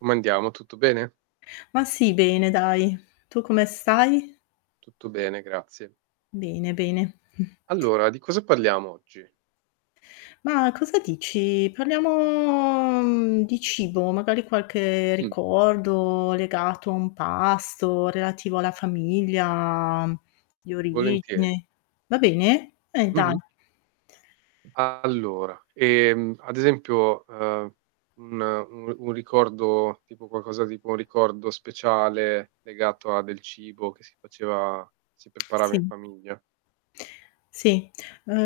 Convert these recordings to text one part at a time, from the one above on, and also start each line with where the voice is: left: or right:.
right: Come andiamo, tutto bene?
left: Ma sì bene dai. Tu come stai?
right: Tutto bene, grazie.
left: Bene, bene.
right: Allora, di cosa parliamo oggi?
left: Ma cosa dici? Parliamo di cibo, magari qualche
right: Mh.
left: ricordo legato a un pasto relativo alla famiglia di
right: Volentieri.
left: origine. Va bene? Eh dai.
right: Mh-mh. Allora, ehm, ad esempio ,ehm, un u un ricordo, tipo qualcosa tipo un ricordo speciale, legato a del cibo che si faceva si preparava in
left: Sì
right: famiglia.
left: Sì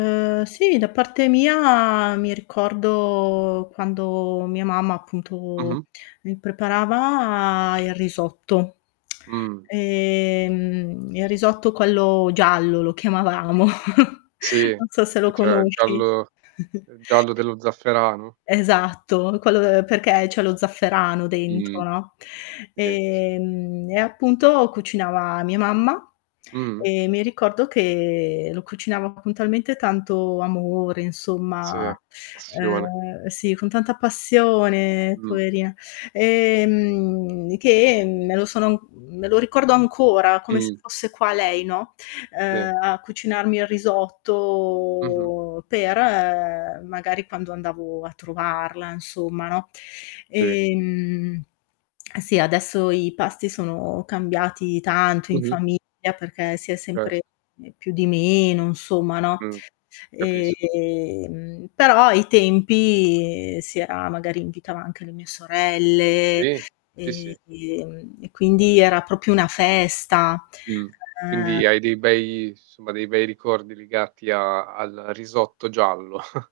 right: Okay.
left: sì da parte mia mi ricordo quando mia mamma appunto
right: Mh-mh.
left: mi preparava il risotto.
right: Mh.
left: Ehm il risotto quello giallo lo chiamavamo,
right: Sì,
left: non so se lo
right: che c'era il
left: conosci.
right: giallo il giallo dello zafferano.
left: Esatto, quello de perché c'è lo zafferano dentro,
right: Mh
left: no?
right: sì, sì.
left: Ehm e appunto cucinava mia mamma
right: Mh-mh.
left: e mi ricordo che lo cucinava con talmente tanto amore
right: Sì,
left: insomma,
right: passione.
left: eh sì con tanta passione
right: Mh.
left: poverina. Ehm che me lo sono me lo ricordo ancora come se
right: Mh.
left: fosse qua lei, no,
right: Sì.
left: uh a cucinarmi il
right: Mh-mh.
left: risotto per magari quando andavo a trovarla insomma, no?
right: Sì.
left: Ehm sì adesso i pasti sono cambiati tanto in
right: Mh-mh.
left: famiglia perché si è
right: Cert
left: sempre più di meno, insomma no?
right: Mh, capisco.
left: Ehm però ai tempi si era magari invitava anche le mie sorelle
right: Sì, sì,
left: e
right: sì.
left: ehm e quindi era proprio una festa.
right: Mh.
left: Eh
right: Quindi hai dei bei insomma, dei bei ricordi legati a al risotto giallo.